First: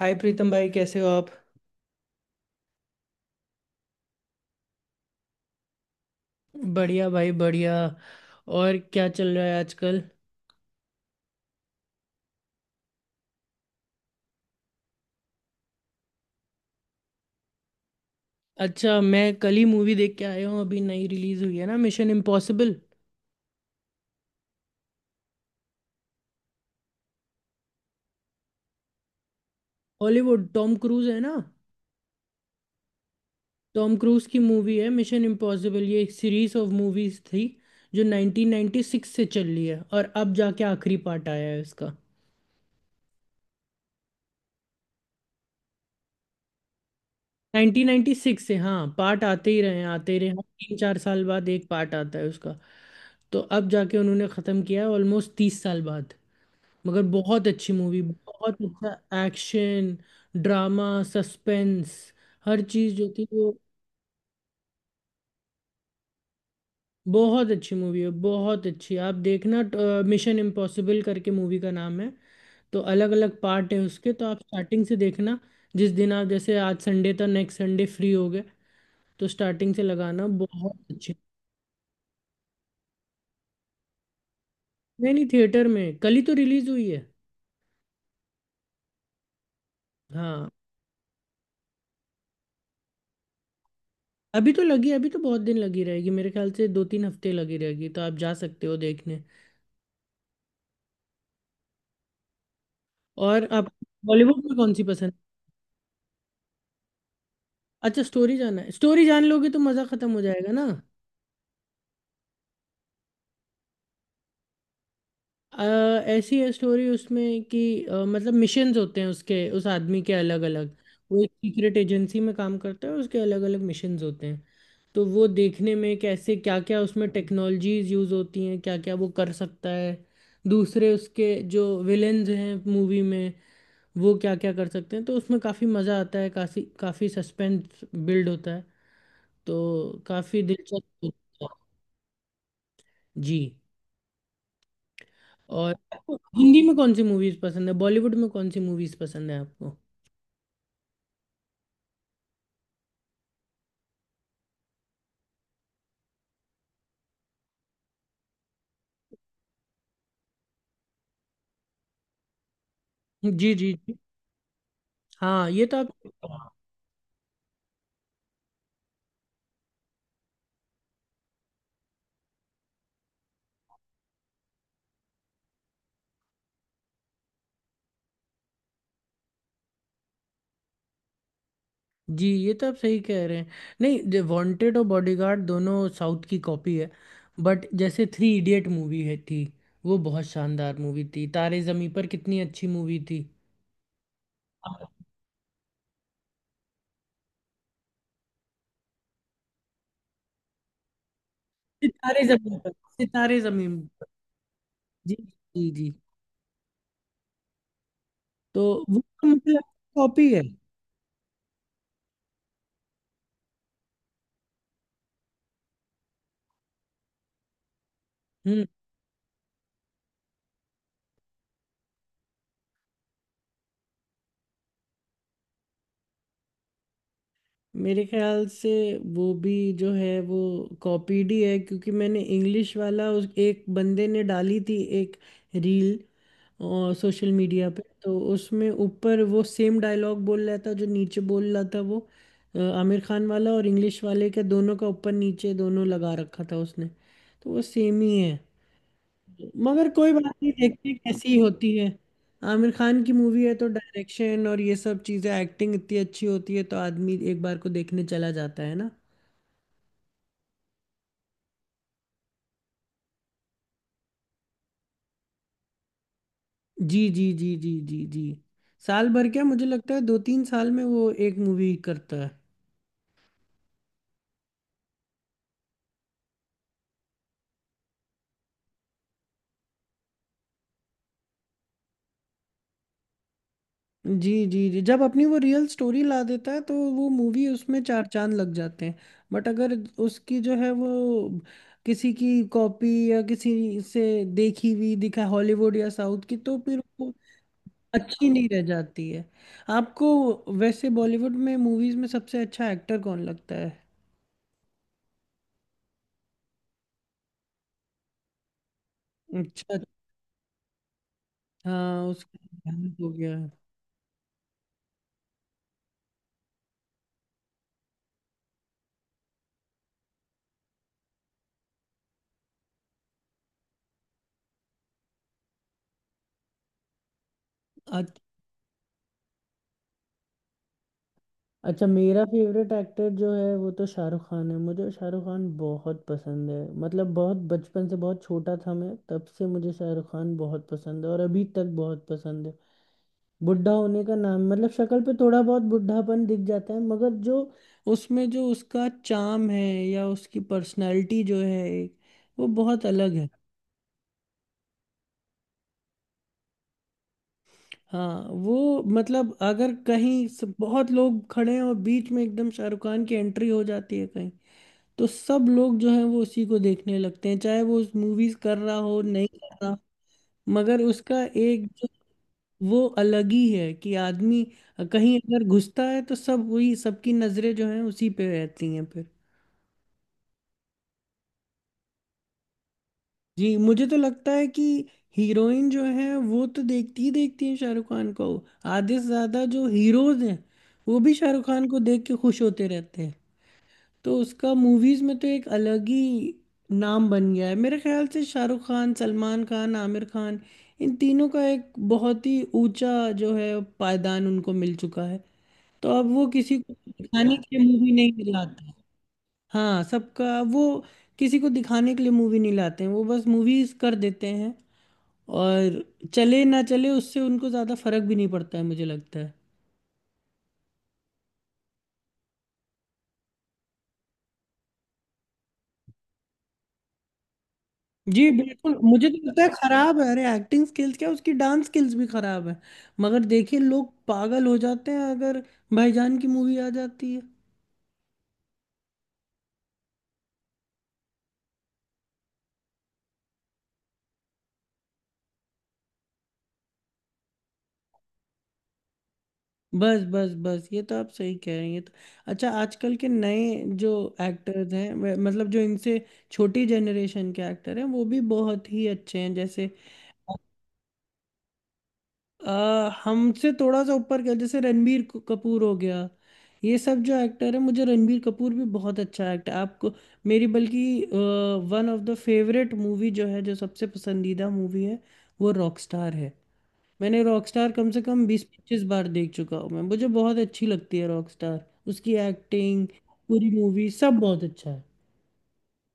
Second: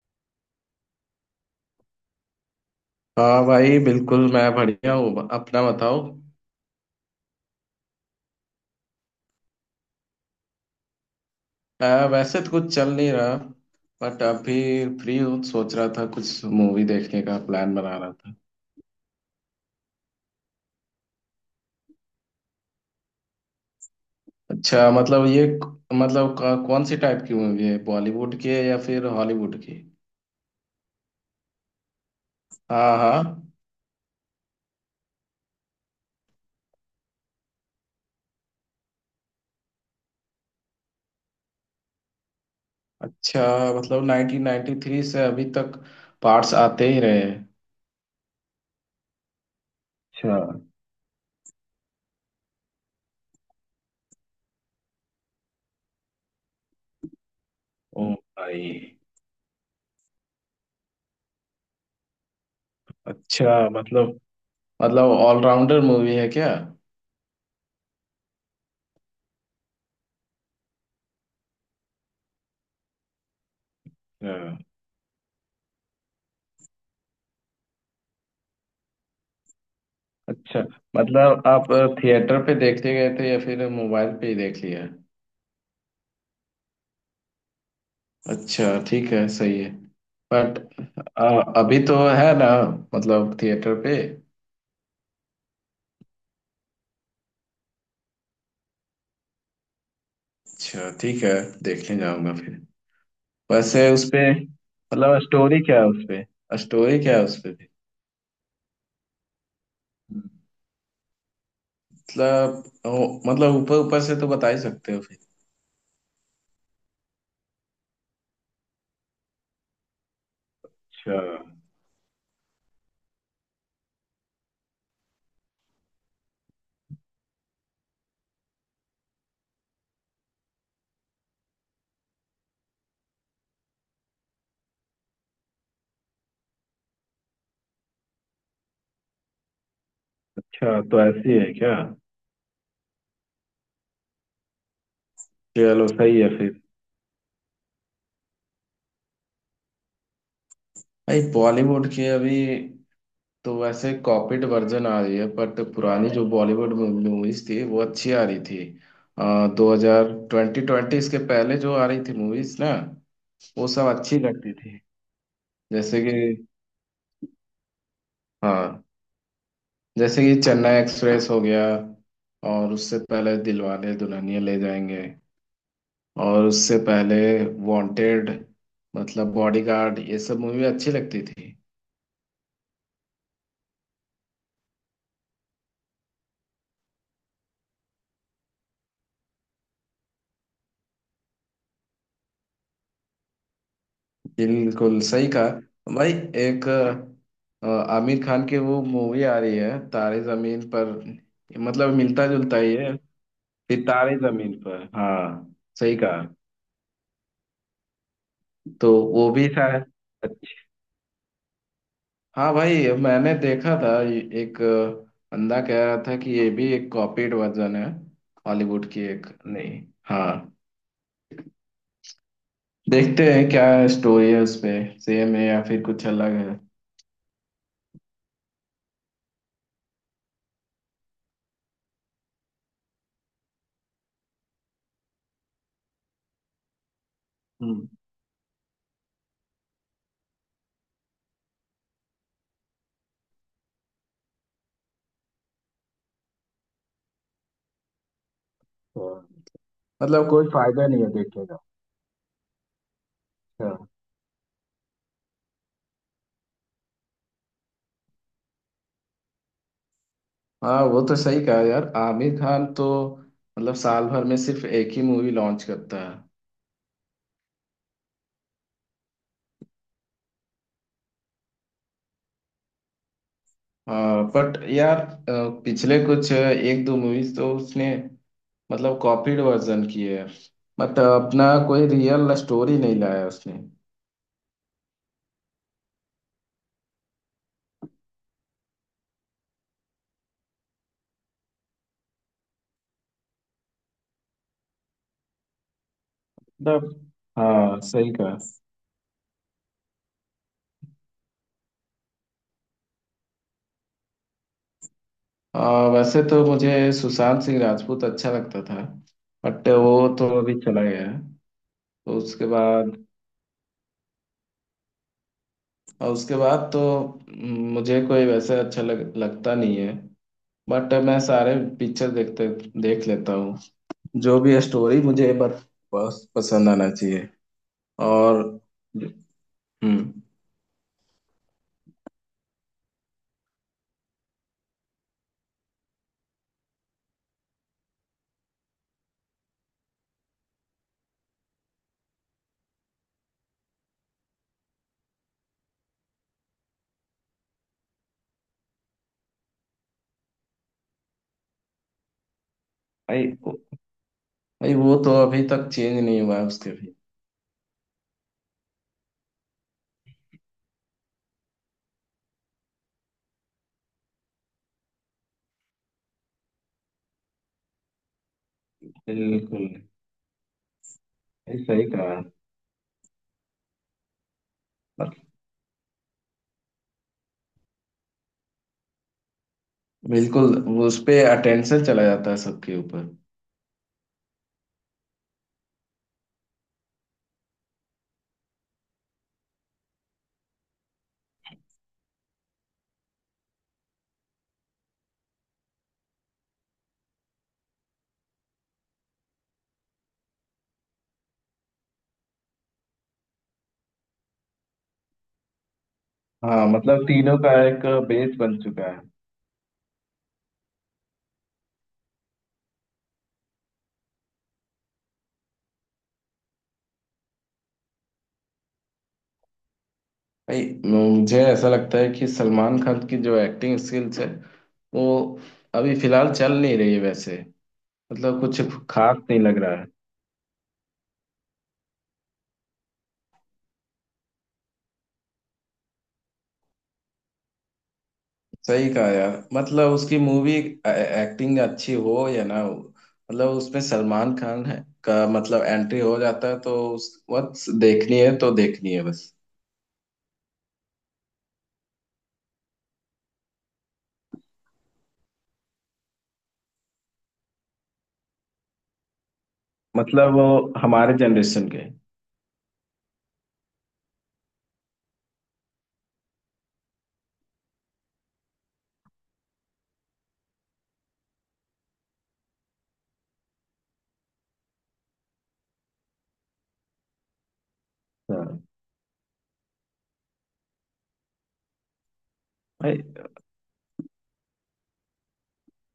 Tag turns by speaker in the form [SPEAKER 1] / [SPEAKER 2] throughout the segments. [SPEAKER 1] हाय प्रीतम भाई, कैसे हो आप।
[SPEAKER 2] हाँ भाई, बिल्कुल। मैं बढ़िया हूँ, अपना बताओ।
[SPEAKER 1] बढ़िया भाई, बढ़िया। और क्या चल रहा है आजकल।
[SPEAKER 2] वैसे तो कुछ चल नहीं रहा, बट अभी फ्री हूँ, सोच रहा था कुछ मूवी देखने का प्लान बना रहा था।
[SPEAKER 1] अच्छा, मैं कल ही मूवी देख के आया हूँ। अभी नई रिलीज हुई है ना, मिशन इम्पॉसिबल।
[SPEAKER 2] अच्छा, मतलब ये मतलब कौन सी टाइप की मूवी है, बॉलीवुड की है या फिर हॉलीवुड की?
[SPEAKER 1] हॉलीवुड, टॉम क्रूज है ना।
[SPEAKER 2] हाँ, हाँ।
[SPEAKER 1] टॉम क्रूज की मूवी है मिशन इम्पॉसिबल। ये एक सीरीज ऑफ मूवीज थी जो 1996 से चल रही है और अब जाके आखिरी पार्ट आया है इसका।
[SPEAKER 2] अच्छा, मतलब 1993 से अभी तक पार्ट्स आते ही रहे हैं।
[SPEAKER 1] 1996 से, हाँ, पार्ट आते ही रहे हैं, आते ही रहे हैं।
[SPEAKER 2] अच्छा।
[SPEAKER 1] 3-4 साल बाद एक पार्ट आता है उसका। तो अब जाके उन्होंने ख़त्म किया है ऑलमोस्ट 30 साल बाद। मगर बहुत अच्छी मूवी,
[SPEAKER 2] ओ
[SPEAKER 1] बहुत
[SPEAKER 2] भाई।
[SPEAKER 1] अच्छा एक्शन, ड्रामा, सस्पेंस, हर चीज़ जो थी वो।
[SPEAKER 2] अच्छा, मतलब ऑलराउंडर मूवी है क्या?
[SPEAKER 1] बहुत अच्छी मूवी है, बहुत अच्छी, आप देखना। मिशन इम्पॉसिबल करके मूवी का नाम है। तो अलग अलग पार्ट है उसके, तो आप स्टार्टिंग से देखना। जिस दिन आप जैसे आज संडे था, नेक्स्ट संडे फ्री हो गए, तो स्टार्टिंग से लगाना,
[SPEAKER 2] अच्छा,
[SPEAKER 1] बहुत अच्छी।
[SPEAKER 2] मतलब आप थिएटर पे देखने गए थे या फिर मोबाइल पे ही देख लिया?
[SPEAKER 1] नहीं नहीं, थिएटर में कल ही तो रिलीज हुई है।
[SPEAKER 2] अच्छा, ठीक है, सही है।
[SPEAKER 1] हाँ,
[SPEAKER 2] बट अभी तो है ना, मतलब थिएटर पे?
[SPEAKER 1] अभी तो लगी, अभी तो बहुत दिन लगी रहेगी। मेरे ख्याल से 2-3 हफ्ते लगी रहेगी, तो आप जा सकते हो देखने।
[SPEAKER 2] अच्छा, ठीक है, देखने जाऊंगा फिर।
[SPEAKER 1] और आप
[SPEAKER 2] वैसे उसपे
[SPEAKER 1] बॉलीवुड में कौन सी पसंद।
[SPEAKER 2] मतलब स्टोरी क्या है उसपे? स्टोरी क्या है उसपे भी?
[SPEAKER 1] अच्छा, स्टोरी जानना है। स्टोरी जान लोगे तो मज़ा ख़त्म हो जाएगा ना।
[SPEAKER 2] मतलब ऊपर ऊपर से तो बता ही सकते हो फिर।
[SPEAKER 1] अ, ऐसी है स्टोरी उसमें कि मतलब मिशंस होते हैं उसके, उस आदमी के अलग अलग।
[SPEAKER 2] अच्छा।
[SPEAKER 1] वो एक सीक्रेट एजेंसी में काम करता है, उसके अलग अलग मिशंस होते हैं। तो वो देखने में कैसे, क्या क्या उसमें टेक्नोलॉजीज यूज़ होती हैं, क्या क्या वो कर सकता है, दूसरे उसके जो विलेन्स हैं मूवी में, वो क्या क्या कर सकते हैं। तो उसमें काफ़ी मज़ा आता है, काफ़ी काफ़ी सस्पेंस बिल्ड होता है, तो काफी
[SPEAKER 2] अच्छा,
[SPEAKER 1] दिलचस्प
[SPEAKER 2] तो ऐसी
[SPEAKER 1] होता है।
[SPEAKER 2] है क्या?
[SPEAKER 1] जी। और
[SPEAKER 2] चलो,
[SPEAKER 1] आपको
[SPEAKER 2] सही है फिर।
[SPEAKER 1] हिंदी में कौन सी मूवीज पसंद है, बॉलीवुड में कौन सी मूवीज पसंद है आपको।
[SPEAKER 2] भाई, बॉलीवुड के अभी तो वैसे कॉपीड वर्जन आ रही है, बट पुरानी जो बॉलीवुड मूवीज थी वो अच्छी आ रही थी। 2020 ट्वेंटी इसके पहले जो आ रही थी मूवीज ना,
[SPEAKER 1] जी जी
[SPEAKER 2] वो सब
[SPEAKER 1] जी।
[SPEAKER 2] अच्छी लगती थी।
[SPEAKER 1] हाँ ये तो आप।
[SPEAKER 2] जैसे कि, हाँ, जैसे कि चेन्नई एक्सप्रेस हो गया, और उससे पहले दिलवाले दुल्हनिया ले जाएंगे, और उससे पहले वांटेड, मतलब बॉडीगार्ड, ये सब मूवी अच्छी लगती थी।
[SPEAKER 1] जी, ये तो आप सही कह रहे हैं। नहीं, वांटेड और बॉडीगार्ड दोनों साउथ की कॉपी है। बट जैसे थ्री इडियट मूवी है थी, वो बहुत शानदार मूवी थी। तारे जमीन पर, कितनी अच्छी मूवी थी।
[SPEAKER 2] बिल्कुल सही कहा भाई। एक अ, आमिर खान की वो मूवी आ रही है तारे जमीन पर, मतलब
[SPEAKER 1] सितारे
[SPEAKER 2] मिलता जुलता
[SPEAKER 1] जमीन पर,
[SPEAKER 2] ही है।
[SPEAKER 1] सितारे जमीन
[SPEAKER 2] फिर
[SPEAKER 1] पर।
[SPEAKER 2] तारे जमीन पर,
[SPEAKER 1] जी
[SPEAKER 2] हाँ,
[SPEAKER 1] जी जी।
[SPEAKER 2] सही कहा।
[SPEAKER 1] तो
[SPEAKER 2] तो
[SPEAKER 1] वो तो
[SPEAKER 2] वो भी
[SPEAKER 1] मतलब
[SPEAKER 2] शायद।
[SPEAKER 1] कॉपी है।
[SPEAKER 2] अच्छा। हाँ भाई, मैंने देखा था, एक बंदा कह रहा था कि ये भी एक कॉपीड वर्जन है,
[SPEAKER 1] हम्म।
[SPEAKER 2] हॉलीवुड की। एक नहीं। हाँ। देखते हैं क्या स्टोरी है उस पे, सेम है या फिर कुछ अलग है।
[SPEAKER 1] मेरे ख्याल से वो भी जो है वो कॉपीड ही है, क्योंकि मैंने इंग्लिश वाला, उस एक बंदे ने डाली थी एक रील और सोशल मीडिया पे,
[SPEAKER 2] हम्म।
[SPEAKER 1] तो उसमें ऊपर वो सेम डायलॉग बोल रहा था जो नीचे बोल रहा था वो। आमिर खान वाला और इंग्लिश वाले के दोनों का ऊपर नीचे दोनों लगा रखा था उसने। तो वो सेम ही है।
[SPEAKER 2] तो
[SPEAKER 1] मगर कोई बात
[SPEAKER 2] मतलब कोई
[SPEAKER 1] नहीं,
[SPEAKER 2] फायदा
[SPEAKER 1] देखते हैं
[SPEAKER 2] नहीं है
[SPEAKER 1] कैसी
[SPEAKER 2] देखने
[SPEAKER 1] होती है। आमिर खान की मूवी है, तो
[SPEAKER 2] का।
[SPEAKER 1] डायरेक्शन और ये सब चीजें, एक्टिंग इतनी अच्छी होती है, तो आदमी एक बार को देखने चला जाता है ना।
[SPEAKER 2] हाँ, वो तो सही कहा यार। आमिर खान तो मतलब साल भर में सिर्फ एक ही मूवी लॉन्च करता है।
[SPEAKER 1] जी जी जी जी जी जी। साल भर क्या, मुझे लगता है 2-3 साल में वो एक मूवी करता है।
[SPEAKER 2] हाँ, बट यार पिछले कुछ एक दो मूवीज तो उसने मतलब कॉपीड वर्जन किए हैं, मतलब अपना कोई रियल स्टोरी नहीं लाया उसने।
[SPEAKER 1] जी जी जी। जब अपनी वो रियल स्टोरी ला देता है, तो वो मूवी, उसमें चार चांद लग जाते हैं। बट अगर उसकी जो है वो किसी की कॉपी, या किसी से देखी हुई दिखा, हॉलीवुड या साउथ की, तो फिर
[SPEAKER 2] मतलब
[SPEAKER 1] वो
[SPEAKER 2] हाँ, सही
[SPEAKER 1] अच्छी
[SPEAKER 2] कहा।
[SPEAKER 1] नहीं रह जाती है। आपको वैसे बॉलीवुड में मूवीज में सबसे अच्छा एक्टर कौन लगता है।
[SPEAKER 2] वैसे तो मुझे सुशांत सिंह राजपूत अच्छा लगता था, बट
[SPEAKER 1] अच्छा।
[SPEAKER 2] वो तो अभी चला गया है,
[SPEAKER 1] हाँ,
[SPEAKER 2] तो
[SPEAKER 1] उसका
[SPEAKER 2] उसके
[SPEAKER 1] देहांत
[SPEAKER 2] बाद।
[SPEAKER 1] हो गया।
[SPEAKER 2] और उसके बाद तो मुझे कोई वैसे अच्छा लगता नहीं है। बट मैं सारे पिक्चर देख लेता हूँ। जो भी है स्टोरी, मुझे बस बस पसंद आना चाहिए।
[SPEAKER 1] अच्छा।
[SPEAKER 2] और, हम्म।
[SPEAKER 1] अच्छा, मेरा फेवरेट एक्टर जो है वो तो शाहरुख खान है। मुझे शाहरुख खान बहुत पसंद है। मतलब बहुत बचपन से, बहुत छोटा था मैं तब से मुझे शाहरुख खान बहुत पसंद है, और अभी तक बहुत पसंद है। बुढ़ा होने का नाम, मतलब शक्ल पे थोड़ा बहुत बुढ़ापन दिख जाता है, मगर जो उसमें जो उसका चाम है, या उसकी पर्सनालिटी जो है वो बहुत अलग है।
[SPEAKER 2] भाई, भाई वो तो अभी तक चेंज नहीं हुआ है उसके भी।
[SPEAKER 1] हाँ वो मतलब, अगर कहीं बहुत लोग खड़े हैं और बीच में एकदम शाहरुख खान की एंट्री हो जाती है कहीं, तो सब लोग जो है वो उसी को देखने लगते हैं, चाहे वो उस मूवीज कर रहा हो नहीं कर
[SPEAKER 2] बिल्कुल।
[SPEAKER 1] रहा। मगर उसका
[SPEAKER 2] भाई
[SPEAKER 1] एक
[SPEAKER 2] सही कहा।
[SPEAKER 1] वो अलग ही है कि आदमी कहीं
[SPEAKER 2] मत-
[SPEAKER 1] अगर घुसता है, तो सब वही, सबकी नजरें जो हैं उसी पे रहती हैं फिर।
[SPEAKER 2] बिल्कुल, वो उस पे अटेंशन चला जाता है सबके ऊपर।
[SPEAKER 1] जी, मुझे तो लगता है कि हीरोइन जो है वो तो देखती ही देखती है शाहरुख खान को। आधे से ज्यादा जो हीरोज हैं, वो भी शाहरुख खान को देख के खुश होते रहते हैं। तो उसका मूवीज में तो एक अलग ही नाम बन गया है। मेरे ख्याल से शाहरुख खान, सलमान खान, आमिर खान, इन तीनों का एक बहुत ही ऊंचा, जो है, पायदान उनको मिल चुका है। तो अब वो किसी
[SPEAKER 2] हाँ,
[SPEAKER 1] को
[SPEAKER 2] मतलब
[SPEAKER 1] दिखाने
[SPEAKER 2] तीनों का
[SPEAKER 1] के लिए
[SPEAKER 2] एक
[SPEAKER 1] मूवी नहीं
[SPEAKER 2] बेस बन
[SPEAKER 1] लाते।
[SPEAKER 2] चुका है।
[SPEAKER 1] हाँ सबका वो, किसी को दिखाने के लिए मूवी नहीं लाते हैं, वो बस मूवीज कर देते हैं। और चले ना चले, उससे उनको ज्यादा फर्क भी नहीं पड़ता है मुझे लगता है।
[SPEAKER 2] भाई, मुझे ऐसा लगता है कि सलमान खान की जो एक्टिंग स्किल्स है वो अभी फिलहाल चल नहीं रही है वैसे,
[SPEAKER 1] जी
[SPEAKER 2] मतलब कुछ
[SPEAKER 1] बिल्कुल, मुझे
[SPEAKER 2] खास
[SPEAKER 1] तो
[SPEAKER 2] नहीं
[SPEAKER 1] लगता है
[SPEAKER 2] लग रहा है।
[SPEAKER 1] खराब है। अरे एक्टिंग स्किल्स क्या, उसकी डांस स्किल्स भी खराब है। मगर देखिए लोग पागल हो जाते हैं अगर भाईजान की मूवी आ जाती है।
[SPEAKER 2] सही कहा यार। मतलब उसकी मूवी, एक्टिंग अच्छी हो या ना हो, मतलब उसमें सलमान खान है का मतलब एंट्री हो जाता है, तो उस वक्त देखनी है तो देखनी है बस।
[SPEAKER 1] बस बस बस, ये तो आप सही कह रही हैं, तो अच्छा, आजकल के नए जो एक्टर्स हैं मतलब जो इनसे छोटी जनरेशन के एक्टर हैं, वो भी बहुत ही अच्छे हैं, जैसे
[SPEAKER 2] मतलब वो हमारे जनरेशन के हैं।
[SPEAKER 1] हमसे थोड़ा सा ऊपर का, जैसे रणबीर कपूर हो गया। ये सब जो एक्टर है, मुझे रणबीर कपूर भी बहुत अच्छा एक्टर। आपको मेरी बल्कि one of the favourite movie जो है, जो सबसे पसंदीदा मूवी है, वो रॉकस्टार है। मैंने रॉकस्टार कम से कम बीस
[SPEAKER 2] हाँ
[SPEAKER 1] पच्चीस बार देख चुका हूँ मैं। मुझे बहुत अच्छी लगती है रॉकस्टार, उसकी एक्टिंग,
[SPEAKER 2] भाई।
[SPEAKER 1] पूरी मूवी, सब बहुत अच्छा है।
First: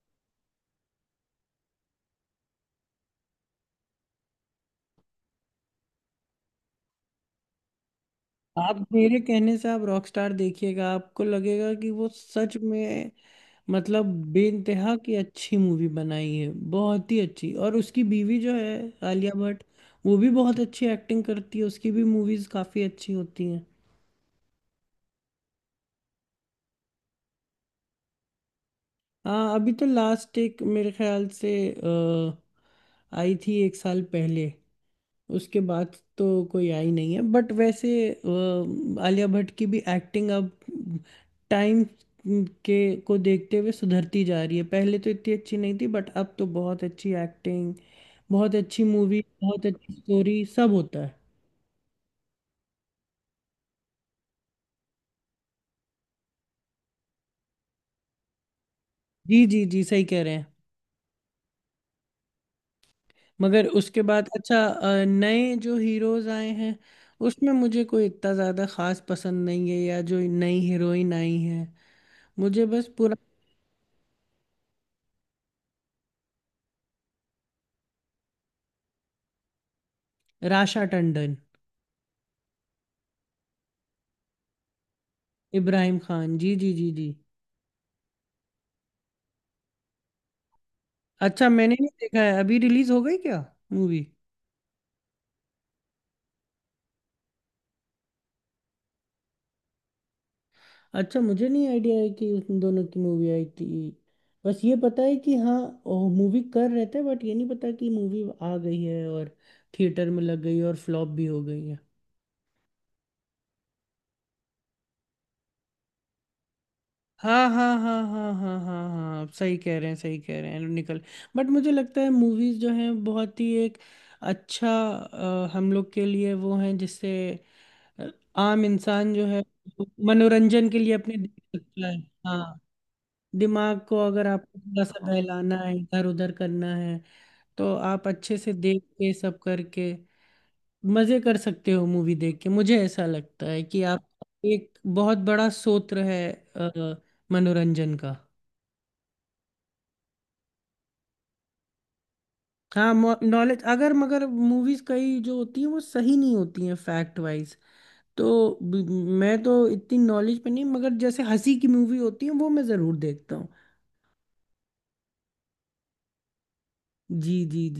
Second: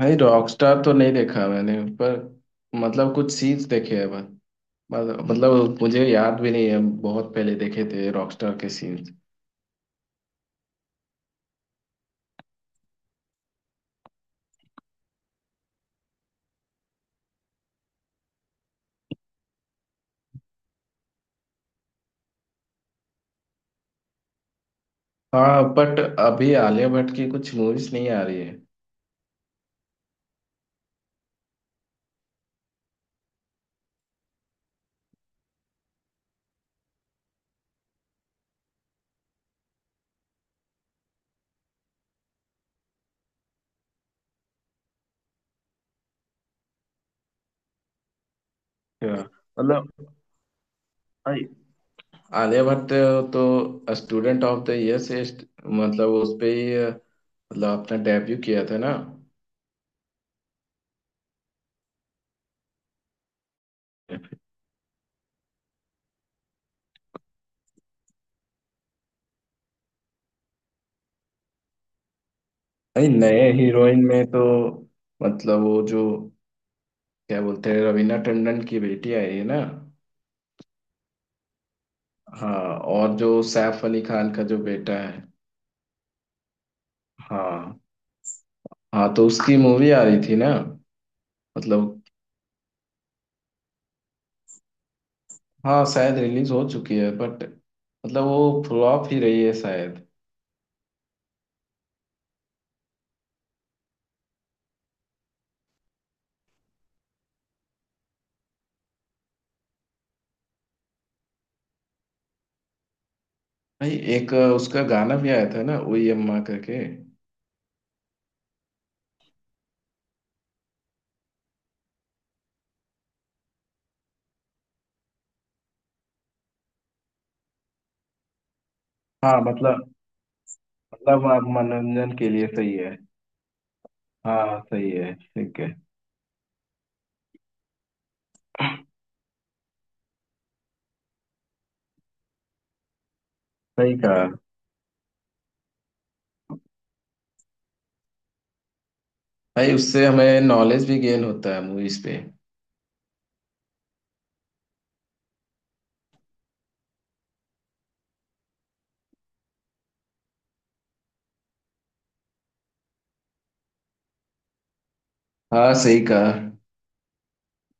[SPEAKER 2] भाई, रॉकस्टार तो नहीं देखा मैंने, पर मतलब कुछ सीन्स देखे हैं बस। मतलब मुझे याद भी नहीं है, बहुत पहले देखे थे रॉकस्टार के
[SPEAKER 1] आप
[SPEAKER 2] सीन्स।
[SPEAKER 1] मेरे कहने से आप रॉकस्टार देखिएगा, आपको लगेगा कि वो सच में मतलब बेइंतहा की अच्छी मूवी बनाई है, बहुत ही अच्छी। और उसकी बीवी जो है आलिया भट्ट, वो भी बहुत अच्छी एक्टिंग करती है, उसकी भी मूवीज काफी अच्छी होती हैं।
[SPEAKER 2] हाँ, बट अभी आलिया भट्ट की कुछ मूवीज नहीं आ रही है।
[SPEAKER 1] हाँ, अभी तो लास्ट एक, मेरे ख्याल से आई थी 1 साल पहले, उसके बाद तो कोई आई नहीं है। बट वैसे आलिया भट्ट की भी एक्टिंग अब टाइम के को देखते हुए सुधरती जा रही है। पहले तो इतनी अच्छी नहीं थी, बट अब तो बहुत अच्छी एक्टिंग, बहुत अच्छी मूवी,
[SPEAKER 2] हाँ,
[SPEAKER 1] बहुत
[SPEAKER 2] मतलब
[SPEAKER 1] अच्छी स्टोरी, सब होता है।
[SPEAKER 2] आर्यभट्ट तो स्टूडेंट ऑफ द ईयर से मतलब उस पे ही मतलब अपना डेब्यू किया था ना।
[SPEAKER 1] जी जी जी, सही कह रहे हैं। मगर उसके बाद अच्छा, नए जो हीरोज आए हैं, उसमें मुझे कोई इतना ज़्यादा खास पसंद नहीं है, या जो नई हीरोइन आई है, मुझे बस
[SPEAKER 2] नहीं,
[SPEAKER 1] पूरा।
[SPEAKER 2] नए हीरोइन में तो मतलब वो जो क्या बोलते हैं, रवीना टंडन की बेटी आई है ना।
[SPEAKER 1] राशा टंडन।
[SPEAKER 2] हाँ। और जो सैफ अली खान का जो बेटा है।
[SPEAKER 1] इब्राहिम खान, जी जी जी जी।
[SPEAKER 2] हाँ, हाँ, तो उसकी मूवी आ रही थी ना।
[SPEAKER 1] अच्छा, मैंने नहीं
[SPEAKER 2] मतलब
[SPEAKER 1] देखा है। अभी रिलीज हो गई क्या मूवी।
[SPEAKER 2] हाँ, शायद रिलीज हो चुकी है, बट मतलब वो फ्लॉप ही रही है शायद।
[SPEAKER 1] अच्छा, मुझे नहीं आइडिया है कि उन दोनों की मूवी आई थी। बस ये पता है कि हाँ मूवी कर रहे थे, बट ये नहीं पता कि मूवी आ गई है और थिएटर में लग गई और फ्लॉप भी हो गई है।
[SPEAKER 2] भाई, एक उसका गाना भी आया था ना, ओ अम्मा करके।
[SPEAKER 1] हाँ हाँ हाँ हाँ हाँ हाँ हाँ, आप सही कह रहे हैं, सही कह रहे हैं। निकल, बट मुझे लगता है मूवीज जो हैं, बहुत ही एक अच्छा, हम लोग के लिए वो हैं, जिससे आम इंसान जो है,
[SPEAKER 2] हाँ,
[SPEAKER 1] वो
[SPEAKER 2] मतलब
[SPEAKER 1] मनोरंजन के लिए अपने
[SPEAKER 2] मतलब
[SPEAKER 1] देख
[SPEAKER 2] आप
[SPEAKER 1] सकता है।
[SPEAKER 2] मनोरंजन के लिए
[SPEAKER 1] हाँ,
[SPEAKER 2] सही है।
[SPEAKER 1] दिमाग को अगर आपको
[SPEAKER 2] हाँ,
[SPEAKER 1] थोड़ा
[SPEAKER 2] सही
[SPEAKER 1] सा
[SPEAKER 2] है,
[SPEAKER 1] बहलाना
[SPEAKER 2] ठीक है।
[SPEAKER 1] है, इधर उधर करना है, तो आप अच्छे से देख के सब करके मजे कर सकते हो, मूवी देख के। मुझे ऐसा लगता है कि
[SPEAKER 2] सही
[SPEAKER 1] आप
[SPEAKER 2] कहा।
[SPEAKER 1] एक बहुत बड़ा स्रोत है अ, मनोरंजन का।
[SPEAKER 2] भाई, उससे हमें नॉलेज भी गेन होता है मूवीज पे।
[SPEAKER 1] हाँ, नॉलेज अगर मगर मूवीज कई जो होती हैं वो सही नहीं होती हैं फैक्ट वाइज। तो मैं तो इतनी नॉलेज पे नहीं, मगर जैसे हंसी की मूवी होती है वो मैं जरूर देखता हूँ।
[SPEAKER 2] हाँ, सही कहा।
[SPEAKER 1] जी जी।